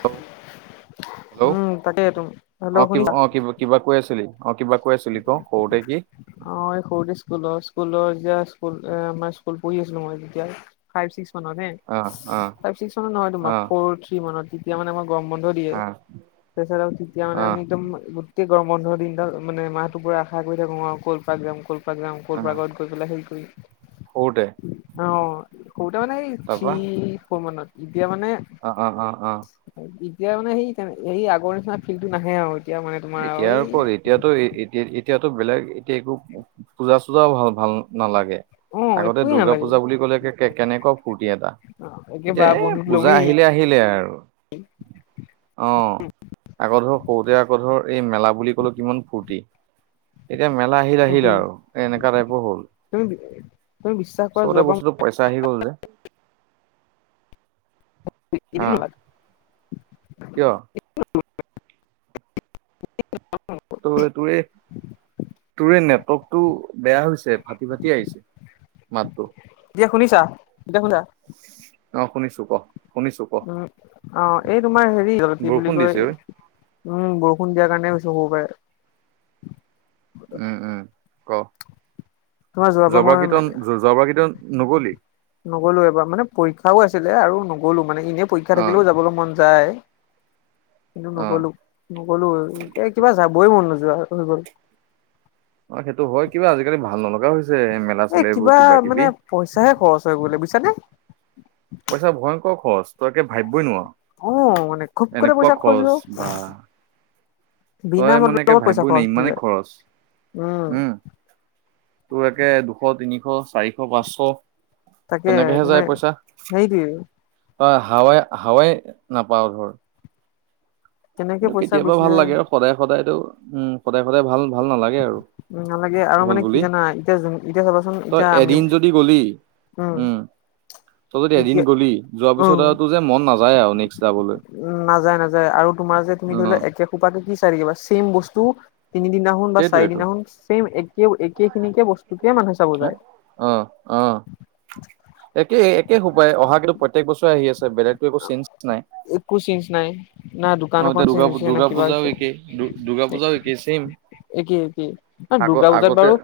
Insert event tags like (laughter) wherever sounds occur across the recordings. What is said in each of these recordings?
Hello hello উম তাকেইটো hello অ কি শুনিছা অ কি কিবা কৈ আছিলি অ কিবা কৈ আছিলি ক সৰুতে কি। অ', সৰুতে স্কুলৰ স্কুলৰ যেতিয়া স্কুল আমাৰ স্কুল পঢ়ি আছিলো মই যেতিয়া ফাইভ ছিক্স মানতহে। অ অ ফাইভ ছিক্স মানত নহয় তোমাৰ অ ফৰ থ্ৰি মানত তেতিয়া মানে গৰম দিয়ে অ তাৰিছত তেতিয়া মানে অ আমি একদম গোটেই গৰম বন্ধৰ দিনাল মানে মাহটোৰ পৰা আশা কৰি থাকো অ কল্ যাম কলপাক যাম অ কলপ্ত গৈ পেলাই হে কৰি সৰুতে অ', কত মানে থী তাৰপা ফৰ মানত এতিয়া মানে অ', অ', অ', অ'। এতিয়া মানে সেই সেই আগৰ নিচিনা ফিল্ডটো নাহে আৰু। এতিয়া মানে তোমাৰ এতিয়া এই আৰু ক এতিয়াতো এতিয়া এতিয়াতো বেলেগ এতিয়া একো পূজা চূজাও ভাল ভাল নালাগে। অ আগতে একোৱেই দুৰ্গা নালাগে পূজা বুলি কলে কেনেকুৱা ফূৰ্তি এটা। একে বা এতিয়া এ বন্ধুক পূজা লমেই আহিলে আহিলে আৰু। অ', আকৌ ধৰ সৰুতে ধৰ এই মেলা বুলি কলো কিমান ফূৰ্তি এতিয়া মেলা আহিল আহিল থ্ৰুদি আৰু এ এনেকা টাইপো হ'ল তুমি তুমি বিশ্বাস কৰা চবতে যোৱাবাৰ বস্তুটো পইচা আহি গ'ল যে। অ (unintelligible) কিয়? (unintelligible) তোৰে নেটৱৰ্ক টো বেয়া হৈছে ফাটি ফাটি আহিছে মাতটো। দিয়া শুনিছা এতিয়া শুনা। অ', শুনিছো ক। শুনিছো ক উম অ এই তোমাৰ হেৰি কি বুলি বৰষুণ দিছে কয়। ঐ উম বৰষুণ দিয়াৰ কাৰণে গছো হ'ব পাৰে। উম উম ক তোমাৰ যোৱাবাৰ মই জবাৰ কীৰ্তন যাবাৰ কীৰ্তন নগলি। নগলো এবাৰ মানে পৰীক্ষাও আছিলে আৰু নগলো মানে এনেই পৰীক্ষা অ থাকিলেও যাবলৈ মন যায়। কিন্তু অ নগলো নগলো এ কিবা যাবই মন নোযোৱা হৈ গ'ল। অ', সেইটো হয় কিবা আজিকালি ভাল নলগা হৈছে মেলা এই চেলা এইবোৰ কিবা মানে কিবি। পইচাহে খৰচ হৈ গ'লে বুইছানে। পইচা ভয়ংকৰ খৰচ তই একে ভাবিবই অ মানে নোৱাৰি খুবকতে এনেকুৱা পইচা হৈ খৰচ গ'ল বা। বিনা তই মানে মতলবত পইচা ভাবিবই নাই খৰচ হৈ ইমানে যায় খৰচ উম হম। তোৰ একে দুশ, তিনিশ, চাৰিশ, পাঁচশ তাকে তেনেকেহে তোমাৰ সেই কি। হয় হাৱাই হাৱাই নাপাওঁ ধৰ। কেনেকে কিন্তু পইচা কেতিয়াবা গুচি ভাল যায় লাগে আৰু সদায় সদায়তো উম সদায় সদায় ভাল ভাল নালাগে আৰু। উ নালাগে আৰু হ'ল মানে বুলি কি জানা এতিয়া এতিয়া চাবাচোন তই এতিয়া আমি এদিন যদি গলি উম তই যদি এদিন এতিয়া গ'লি যোৱাৰ উম পিছত আৰু তোৰ যে মন নাযায় আৰু নেক্সট যাবলৈ। উ নাযায় নাযায় আৰু তোমাৰ যে তুমি অ ধৰি লোৱা একে সোপাকে কি চাই থাকিবা ছেম বস্তু তিনিদিনাখন বা সেইটোৱেইটো চাৰিদিনাখন ছেম একে একেখিনিকে বস্তুকে মানুহে চাব হে যায়। অ', অ',। একে একে সোবাই অহা কিন্তু প্ৰত্যেক বছৰে আহি আছে বেলেগতো একো চেঞ্জ নাই। একো চেঞ্জ নাই না দোকান অ', এখন এতিয়া চেঞ্জ দুৰ্গা হৈছে না দুৰ্গা কিবা পূজা হৈছে একেই দুৰ্গা পূজাও একেই চেম। একেই একেই আগ দুৰ্গা পূজাত আগতে বাৰু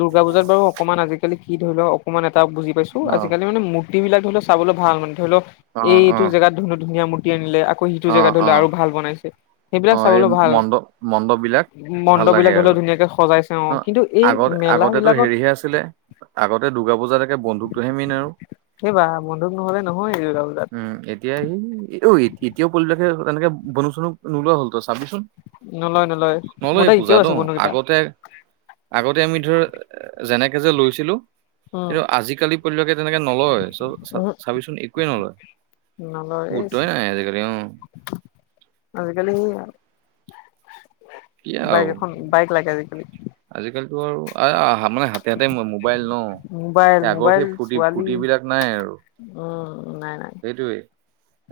দুৰ্গা পূজাত বাৰু অকমান আজিকালি আজিকালি কি ধৰি লও অকণমান এটা বুজি পাইছো অ আজিকালি মানে মূৰ্তি বিলাক ধৰি লও চাবলৈ ভাল মানে ধৰি লওক - অ অ এইটো জেগাত ধুনীয়া ধুনীয়া মূৰ্তি আনিলে আকৌ সিটো অ জেগাত অ ধৰিলেও আৰু ভাল বনাইছে অ সেইবিলাক এই চাবলৈ ভাল মণ্ডপ মণ্ডপ মণ্ডপ বিলাক ধৰি লওক ধুনীয়াকে সজাইছে। অ কিন্তু এই আগতে মেলা আগতেটো বিলাকত হেৰিহে আছিলে আগতে দুৰ্গা পূজাতাকে বন্দুকটোহে মেইন আৰু। সেইবা বন্ধুক নহ'লে নহয় দূৰ্গা পূজাত উম এতিয়া স অ এতিয়া পোৱালি বিলাকে তেনেকে বন্ধুক চন্ধুক নোলোৱা হল তই চাবিচোন। নলয় নলয় মোৰ নলয়ে তাত এতিয়াও পূজাত আছে ন বন্ধুকেইটা আগতে আগতে আমি ধৰ যেনেকে যে লৈছিলোঁ। উম কিন্তু আজিকালি পোৱালি বিলাকে তেনেকে নলয় চব উহু চাবিচোন একোৱেই নলয় নলয় এই গুৰুত্ব নাই আজি কালি অ আজিকালি বাইক এখন বাইক লাগে আজিকালি। আজি কালিটো আৰু আহা মানে হাত তাতেই মোবাইল ন মোবাইল সেই আগৰ মোবাইল সেই ফূৰ্তি ছোৱালী ফূৰ্তি বিলাক নাই আৰু উম নাই নাই সেইটোৱেই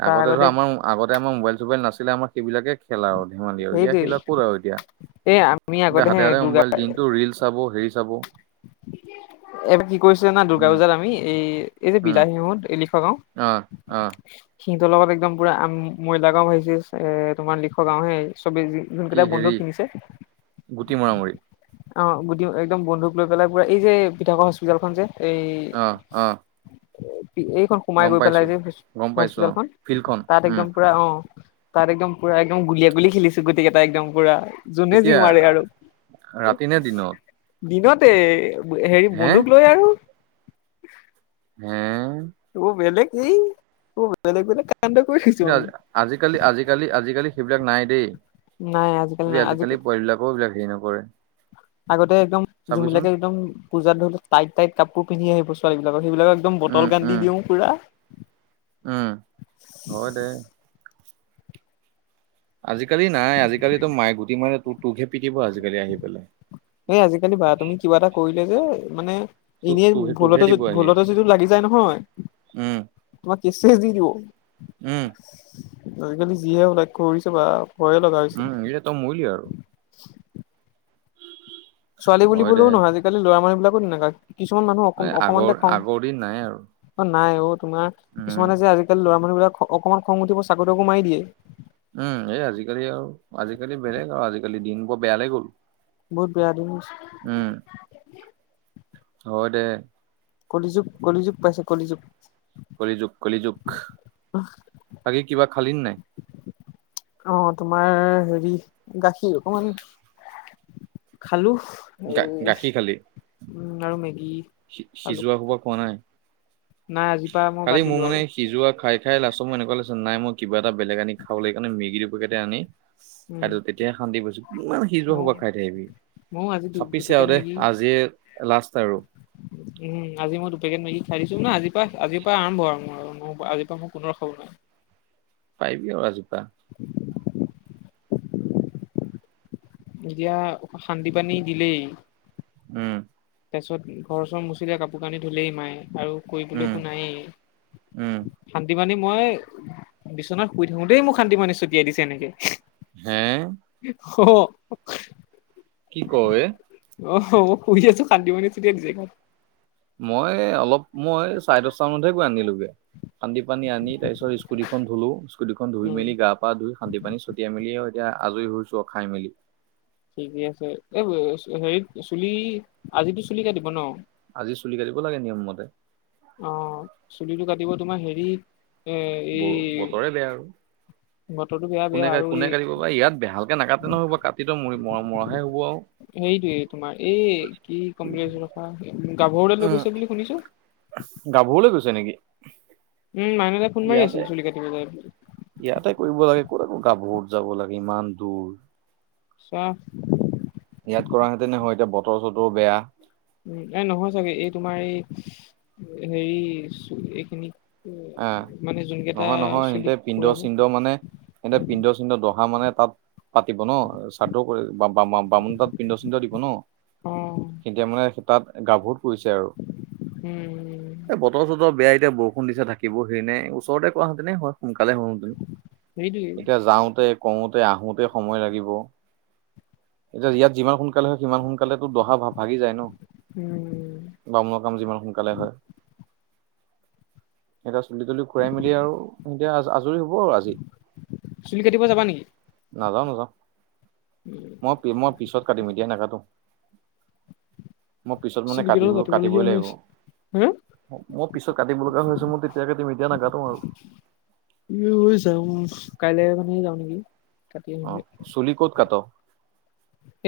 আগতে ধৰ আমাৰ আগতে আমাৰ মোবাইল চোবাইল নাছিলে আমাৰ সেইবিলাকে খেলা ধেমালি আৰু এতিয়া সেইটোৱে সেইবিলাক ক'ত আৰু এতিয়া এই আমি আগতে হে হাতে হাতে দুৰ্গা মোবাইল দিনটো ৰিল চাব হেৰি চাব এবাৰ কি কৰিছিলে না দ দুৰ্গা উম পূজাত আমি এই এই যে বিলাহীহত এই লিখোৱা গাও অ অ সিহঁতৰ লগত একদম পূৰা ময়লা গাঁও তোমাৰ লিখ গাঁওহে চবেই যি কি হেৰি গুটি মৰা মৰি অ গুদি একদম বন্ধুক লৈ পেলাই পুৰা এই যে পিঠাক হস্পিতালখন যে এই আহ আহ এইখন সোমাই গম গৈ পেলাই পাইছো। যে গম পাইছো অ হস্পিতালখন ফিল্ডখন তাত উম একদম পুৰা অ তাত একদম পুৰা একদম গুলিয়া গুলী খেলিছোঁ গোটেইকেইটা একদম পুৰা যোনে যি এতিয়া মাৰে আৰু ৰাতি নে দিনত? দিনতে হেৰি হে বন্ধুক লৈ আৰু উম ত বেলেগ কি ত বেলেগ বেলেগ কান্দ কৰি থৈছো কিন্তু আমি। আজিকালি আজিকালি আজিকালি সেইবিলাক নাই দেই আজিকালি পোৱালিবিলাকও এইবিলাক হেৰি নকৰে আগতে একদম চাবিচোন যোনবিলাকে একদম পূজাত ধৰিলেও টাইট টাইট কাপোৰ পিন্ধি আহিব ছোৱালী বিলাকৰ সেইবিলাকৰ একদম উম বটল গান উম দি দিওঁ পূৰা উম হয় দে আজিকালি নাই আজিকালিতো মাইে গুটি মানে তো তোকহে পিটিব আজিকালি আহি পেলাই। এই আজিকালি বা তুমি কিবা এটা কৰিলে যে মানে তো এনেই তোহে তোকহে ভুলতে দিব আহি ভুলতে যদি লাগি যায় নহয় উম, তোমাক কেছ চেছ দি দিব। উম, আজিকালি যিহে লক্ষ্য কৰিছে বা ভয়ে লগা হৈছে। উম, এতিয়া তই মৰিলি আৰু ছোৱালী বুলি হয় দে বলেও নহয় আজিকালি ল'ৰা মানুহ বিলাকো তেনেকা কিছুমান মানুহ অক এই অকণমানতে আগৰ খং আগৰ দিন নাই আৰু অ' নাই অ' তোমাৰ উম। কিছুমানে যে আজিকালি লৰা মানুহ বিলাক অকনমান খং উঠিব চাকু তাকু মাৰি দিয়ে। উম, এই আজিকালি আৰু আজিকালি বেলেগ আৰু আজিকালি দিন বোৰ বেয়া লৈ গ'ল বহুত বেয়া দিন হৈছে। উম, হয় দে কলিযুগ - কলিযুগ, পাইছে কলিযুগ কলিযুগ - কলিযুগ, বাকী কিবা খালি নে নাই? অ', তোমাৰ হেৰি গাখীৰ অকমান খালোঁ গাখীৰ খালী? উম, আৰু মেগী খালো সিজোৱা খোপা খোৱা নাই? নাই আজিৰ পৰা মই কালি বাদ মোৰ দিলো মানে আৰু সিজোৱা খাই - খাই, লাষ্টত মোৰ এনেকুৱা লাগিছে নাই মই কিবা এটা বেলেগ আনি খাব লাগ সেইকাৰণে মেগী দুপেকেত আনি উম খাইদিছো তেতিয়াহে শান্তি পাইছো কিমান সিজোৱা ময়ো হবা খাই থাকিবি ময়ো আজি দু চাপিছে দুপেকেট আৰু দে মেগী আজিয়ে লাষ্ট আৰু উম, আজি মই দুপেকেট মেগি খাই দিছো না আজি পৰা আজিৰ পৰা আৰম্ভ আৰু (unintelligible) আজিৰ পৰা ম কোনো ৰখাব নোৱাৰে পাৰিবি আৰু আজিৰ পৰা (inaudible) এতিয়া অ' শান্দি পানী দিলেই উম, তাৰপিছত ঘৰ চৰ মুচিলে কাপোৰ কানি ধুলেই মায়ে আৰু কৰিবলৈ উম একো উম নায়েই শান্তি মানী মই বিচনাত শুই থাকো দেই মোক শান্তি মানী ছটিয়াই দিছে এনেকে হে? অ' কি কৌ বে? অ' মই শুই আছো শান্তি পাণী চেতিয়াই দিছে গাত। মই অলপ মই চাৰে দশটা মানতহে গৈ আনিলো গে। শান্তি পানী আনি তাৰ পিছত স্কুটিখন ধুলো, স্কুটিখন ধুই উম। মেলি গাপ পা ধুই শান্তি পানী ছটিয়াই মেলি এতিয়া আজৰি হৈছো খাই মেলি ঠিকেই আছে এ হেৰিত চুলি আজিতো চুলি কাটিব ন? আজি চুলি কাটিব লাগে নিয়ম মতে অ' চুলিটো কাটিব তোমাৰ হেৰিত ব বতৰে বেয়া আৰু বতৰটো বেয়া বেয়া কোনে কা আৰু এই কোনে কাটিব বা ইয়াত বেহাল একে নাকাতে নহব কাটি মৰা মৰাহে হ'ব আৰু। সেইটোয়ে তোমাৰ এই কি কম বুলি ভাবিছিলোঁ ৰখা গাভৰু তাত লৈ গৈছে বুলি শুনিছো গাভৰুলে গৈছে নেকি? উম মাইনা দাই ফোন মাৰি আছিল ইয়াতে চুলি কাটিব যাই বুলি ইয়াতে কৰিব লাগে ক'তো আকৌ গাভৰুত যাব লাগে ইমান দূৰ চোৱা ইয়াত কৰা হেঁতেন হয় এতিয়া বতৰ চতৰো বেয়া উম এই নহয় চাগে এই তোমাৰ এই হেৰি এইখিনি হা উম মানে যোন কেইটা নহয় নহয় সিহঁতে চুলি পিণ্ড খুৰাব চিণ্ড মানে সিহঁতে পিন্ধ চিনধ দহা মানে তাত পাতিব ন শ্ৰাদ্ধ কৰি বামুণ তাত পিন্ধ চিন্ধ দিব ন অ', এতিয়া মানে সিতাত গাভৰুত পৰিছে আৰু উম বতৰ চতৰ বেয়া এতিয়া বৰষুণ দিছে থাকিব সেৰি নাই ওচৰতে কোৱা হেতেনে হয় সোনকালে হলহেতেন সেইটোৱে। এতিয়া যাওঁতে কওঁতে আহোঁতে সময় লাগিব এতিয়া ইয়াত যিমান সোনকালে হয় সিমান সোনকালেতো দহা ভাগি যায় ন উম বামুণৰ কাম যিমান সোনকালে হয় সিহঁতে এতিয়া চুলি তুলি খুৰাই মেলি আৰু এতিয়া আজৰি হ'ব আৰু আজি চুলি কাটিব যাব নেকি? নাযাওঁ নাযাওঁ উম মই মই পিছত কাটিম এতিয়া নাকাটো মই পিছত মানে চুলি কেইডাল কাটিব কাটিবই কাটিবলগীয়া হৈ লাগিব, আছে। হা মো পিছত কাটিব লগা হৈছে মোৰ তেতিয়াই কাটিম এতিয়া নাকাটো আৰু ইয়ো যাওঁ কাইলে মানে যাওঁ নেকি কাটি অ আহিমগে চুলি ক'ত কাট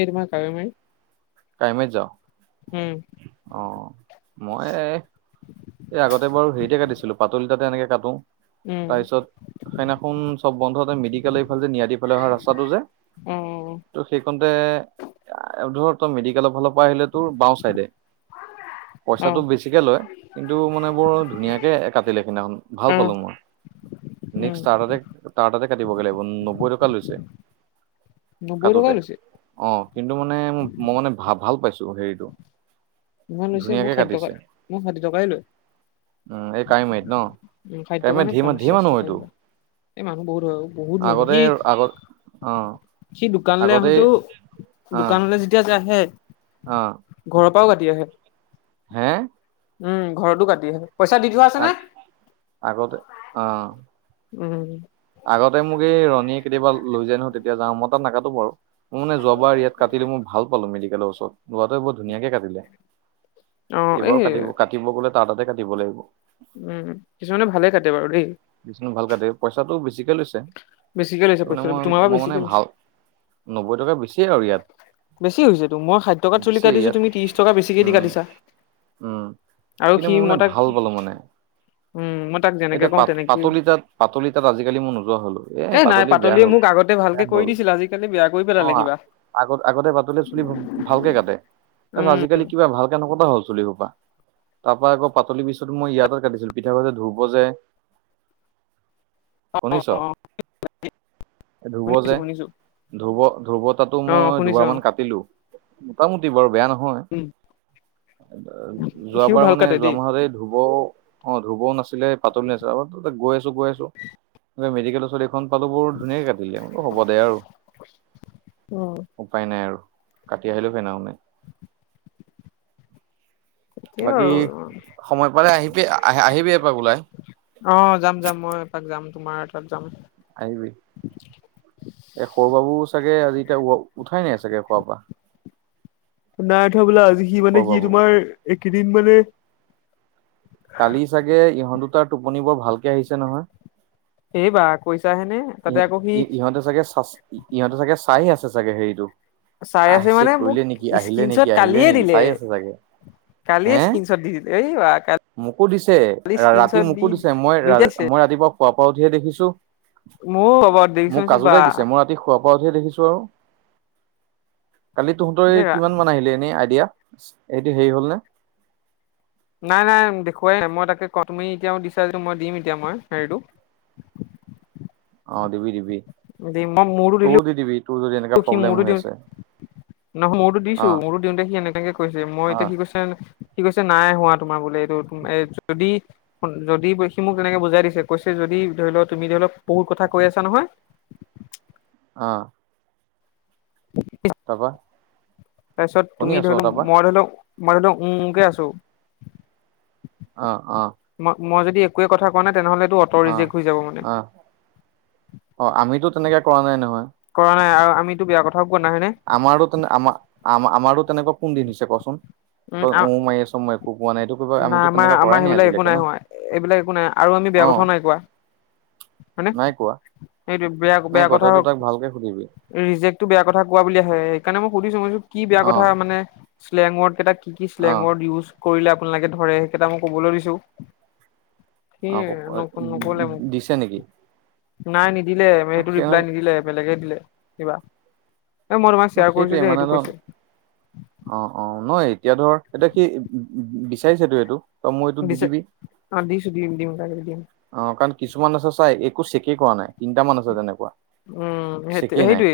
এই তোমাৰ কাৱৈমাৰি কাৱৈ মাৰিত যাওঁ উম অ মই এ আগতে বাৰু হেৰিতে কাটিছিলো পাতোল তাতে এনেকে কাটো উম, তাৰপিছত সেইদিনাখন চব বন্ধ মেডিকেল এইফাল যে নিয়াদি ফালে অহা ৰাস্তাটো যে অ অ অ ত' সেই কণতে ধৰ তই মেডিকেলৰ ফালৰ পৰা আহিলে তোৰ বাওঁ চাইডে পইচাটো অ', বেছিকে লয় কিন্তু মানে বৰ ধুনীয়াকে কাটিলে সেইদিনাখন ভাল অ', পালো মই উম, নেক্স তাৰ তাতে তাৰ তাতে কাটিবগে লাগিব নব্বৈ টকা লৈছে নব্বৈ টকা কাটোতে লৈছে অ কিন্তু মানে মই মানে ভা ভাল পাইছো হেৰিটো ইমান লৈছে মোক ধুনীয়াকে ষাঠি টকা কাটিছে মোক ষাঠি টকাই লয় উম এই কাৱৈমাৰীত ন উম খাদ্য কাৱৈমাৰীত কাৰণে ধেৰ ধেৰ মানুহ পঞ্চাশ টকা হয়তো কিবা এ মানুহ বহুত হয় বহুত মানুহ আগতে কি আগত অ সি দোকানলে আগতে আহোঁতেও অ দোকানলে যেতিয়া যে আহে অ ঘৰৰ পৰাও কাটি আহে। হে? উম ঘৰতো কাটি আহে পইচা দি থোৱা আছে নে? আগতে অঁ, উম। আগতে মোক এই ৰণীয়ে কেতিয়াবা লৈ যাই নহয় তেতিয়া যাও মই তাত নাকাটো বাৰু। মোৰ মানে যোৱাবাৰ ইয়াত কাটিলো মই ভাল পালো মেডিকেলৰ ওচৰত লৰাটোৱে বৰ ধুনীয়াকে কাটিলে। অ', এইবাৰ এই কাটিব কাটিব গলে তাৰ তাতে কাটিব লাগিব। উম কিছুমানে ভালে কাটে বাৰু দেই। কিছুমান ভাল কাটে পইচাটো বেছিকে লৈছে বেছিকে লৈছে মানে মই পইচাটো তোমাৰ পৰা মই মানে বেছিকে লৈছে। ভাল নব্বৈ টকা বেছিয়ে আৰু ইয়াত। বেছি হৈছে তো মই ষাঠি টকাত চুলি বেছি ইয়াত কাটিছো তুমি ত্ৰিশ টকা বেছিকে দি উম, কাটিছা। উম আৰু কিন্তু সি মই মানে তাক ভাল পালো মানে। উম ম তাক যেনেকে এতিয়া কওঁ পাত তেনেকেই পাতলি তাত পাতলি তাত আজিকালি মই নোযোৱা হলো এ নাই পাতলি বেয়া পাতলিয়ে হ'ল মোক আগতে ভালকে বেয়া কৰি হ'ল দিছিল আজি বেয়া কৰি অ পেলালে কিবা। আগত আগতে বাতলে চুলি ভালকে কাটে তাৰপিছত উম, আজিকালি কিবা ভালকে নকটা হ'ল চুলি সোপা তাৰ পৰা আকৌ পাতলিৰ পিছত মই ইয়াতে কাটিছিলো পিঠা প ধুপ বজে শুনিছ? অ', অ ধূৰ্ব শুনিছো যে শুনিছো ধূৰ্ব ধূৰ্ব তাতো অ', মই শুনিছো অ', দুবাৰমান কাটিলো। মোটামুটি বাৰু বেয়া নহয়। উম, সিও যোৱাবাৰ ভাল মানে কাটে যোৱা দেই। মাহতে ধুব অঁ, ধ্ৰুবও নাছিলে পাতল নাছিল আ গৈ আছো গৈ আছো মেডিকেলৰ ওচৰত এ খন পালো বৰ ধুনীয়াক কাটিলে বোলো হ'ব দে আৰু, উম, উপায় নাই আৰু কাটি আহিলেও ফেনাও নাই। সেই বাকী আৰু সময় পালে আহিবি আহ আহিবি এপাক ওলাই। অঁ, যাম যাম মই এপাক যাম তোমাৰ তাত যাম। আহিবি এ সৰু বাবু চাগে আজি এতিয়া উঠাই নাই চাগে খোৱাৰ পৰা। নাই থোৱা বোলা আজি সি সৰু মানে কি বাবু তোমাৰ এইেকেইদিন মানে কালি চাগে ইহঁত দুটাৰ টোপনি বৰ ভালকে আহিছে নহয়। এই বা কৈছাহেনে? ই ইহঁতে চাগে চ ইহঁতে চাগে চাই আছে চাগে হেৰিটো। চাই আহ আছে চে মানে মোক কৰিলে নেকি আহিলে নেকি আহিলে নেকি চাই আছে চাগে। কালি এ হে স্কিন শত দি দিলে এ বা কাল মোকো দিছে ৰাতি মোকো দিছে মই মই ৰাতিপুৱা খোৱা পৰা উঠিহে দেখিছো। মোৰ (unintelligible) খবৰ দেখিছোন চোপা। ঘৰতহে দেখিছোঁ আৰু কালি তহঁতৰ কিমান মান আহিলে এনেই আইডিয়া? এইটো হেৰি হল নে? নাই নাই দেখুৱাই মই তাকে কটমি এতিয়াও দিছা যটো মই দিম এতিয়া মই হেৰিটো। অঁ, দিবি দিবি। মই মোৰটো তইও দিলোঁ। দি দিবি তোৰ যদি এন তখি মোৰটো দিওঁ। নহয় মোৰতো দিছো অ' মোৰতো দিওঁতে সি এনেকাকে কৈছে মই এতিয়া অ' সি কৈছে কি কৈছে নাই হোৱা তোমাৰ বোলে এইটো তুম যদি। যদি সি মোক তেনেকে বুজাই দিছে কৈছে যদি ধৰি লও তুমি ধৰি লওক বহুত কথা কৈ আছা নহয় অ। তাৰপা? তাৰ পিছত শুনি তুমি আছো ধৰি অ' লওক তাৰপা মই ধৰি লওক মই ধৰি লওক উও উওকে আছো। অ অ। ম মই যদি একোৱে কথা কোৱা নাই তেনেহলেটো অ অ অ আমিতো তেনেকে কৰা নাই নহয়। কৰা নাই আৰু আমিতো বেয়া কথাও কোৱা নাই হয়নে? আমাৰো তেনে আম আমাৰো তেনেকুৱা কোন দিন হৈছে কচোন? তই উ মাৰি আছ মই কোৱা নাই তোক। নাই আমাৰ আমাৰ সেইবিলাক একো নাই হোৱা, এইবিলাক একো নাই আৰু আমি বেয়া অ' কথাও নাই কোৱা। নাই কোৱা। এইটোৱে বেয়া নাই বেয়া কোৱা কথা তই টো হওক তাক ভালকে সুধিবি। ৰিজেক্টটো বেয়া কথা কোৱা বুলি আহে, সেইকাৰণে মই সুধিছো মই কৈছোঁ কি বেয়া কথা অ' মানে শ্লেং ৱৰ্ড কেইটা কি কি শ্লেঙ অ' ৱৰ্ড ইউজ কৰিলে আপোনালোকে ধৰে সেইকেইটা মই কবলৈ দিছো। সেই অ' আৰু ন নকলে মোক। দিছে নেকি? নাই নিদিলে ন সেইটো সেই ৰিপ্লাই নিদিলে বেলেগে দিলে কিবা। এ মই তোমাক ন শ্বেয়াৰ কৰিছো সেইটোৱে যে মানে সেইটো ধৰ কৈছে। অ অ নহয় এতিয়া ধৰ এতিয়া সি উ বিচাৰিছে তো এইটো। তই মোৰ এইটো দি দিছে দিবি অ দিছোঁ দিম দিম (inaudible) দিম। অ কাৰণ কিছুমান আছে চাই একো চেকে কৰা নাই তিনিটামান আছে তেনেকুৱা। উম সেত চেকেই নাই সেইটোৱেই।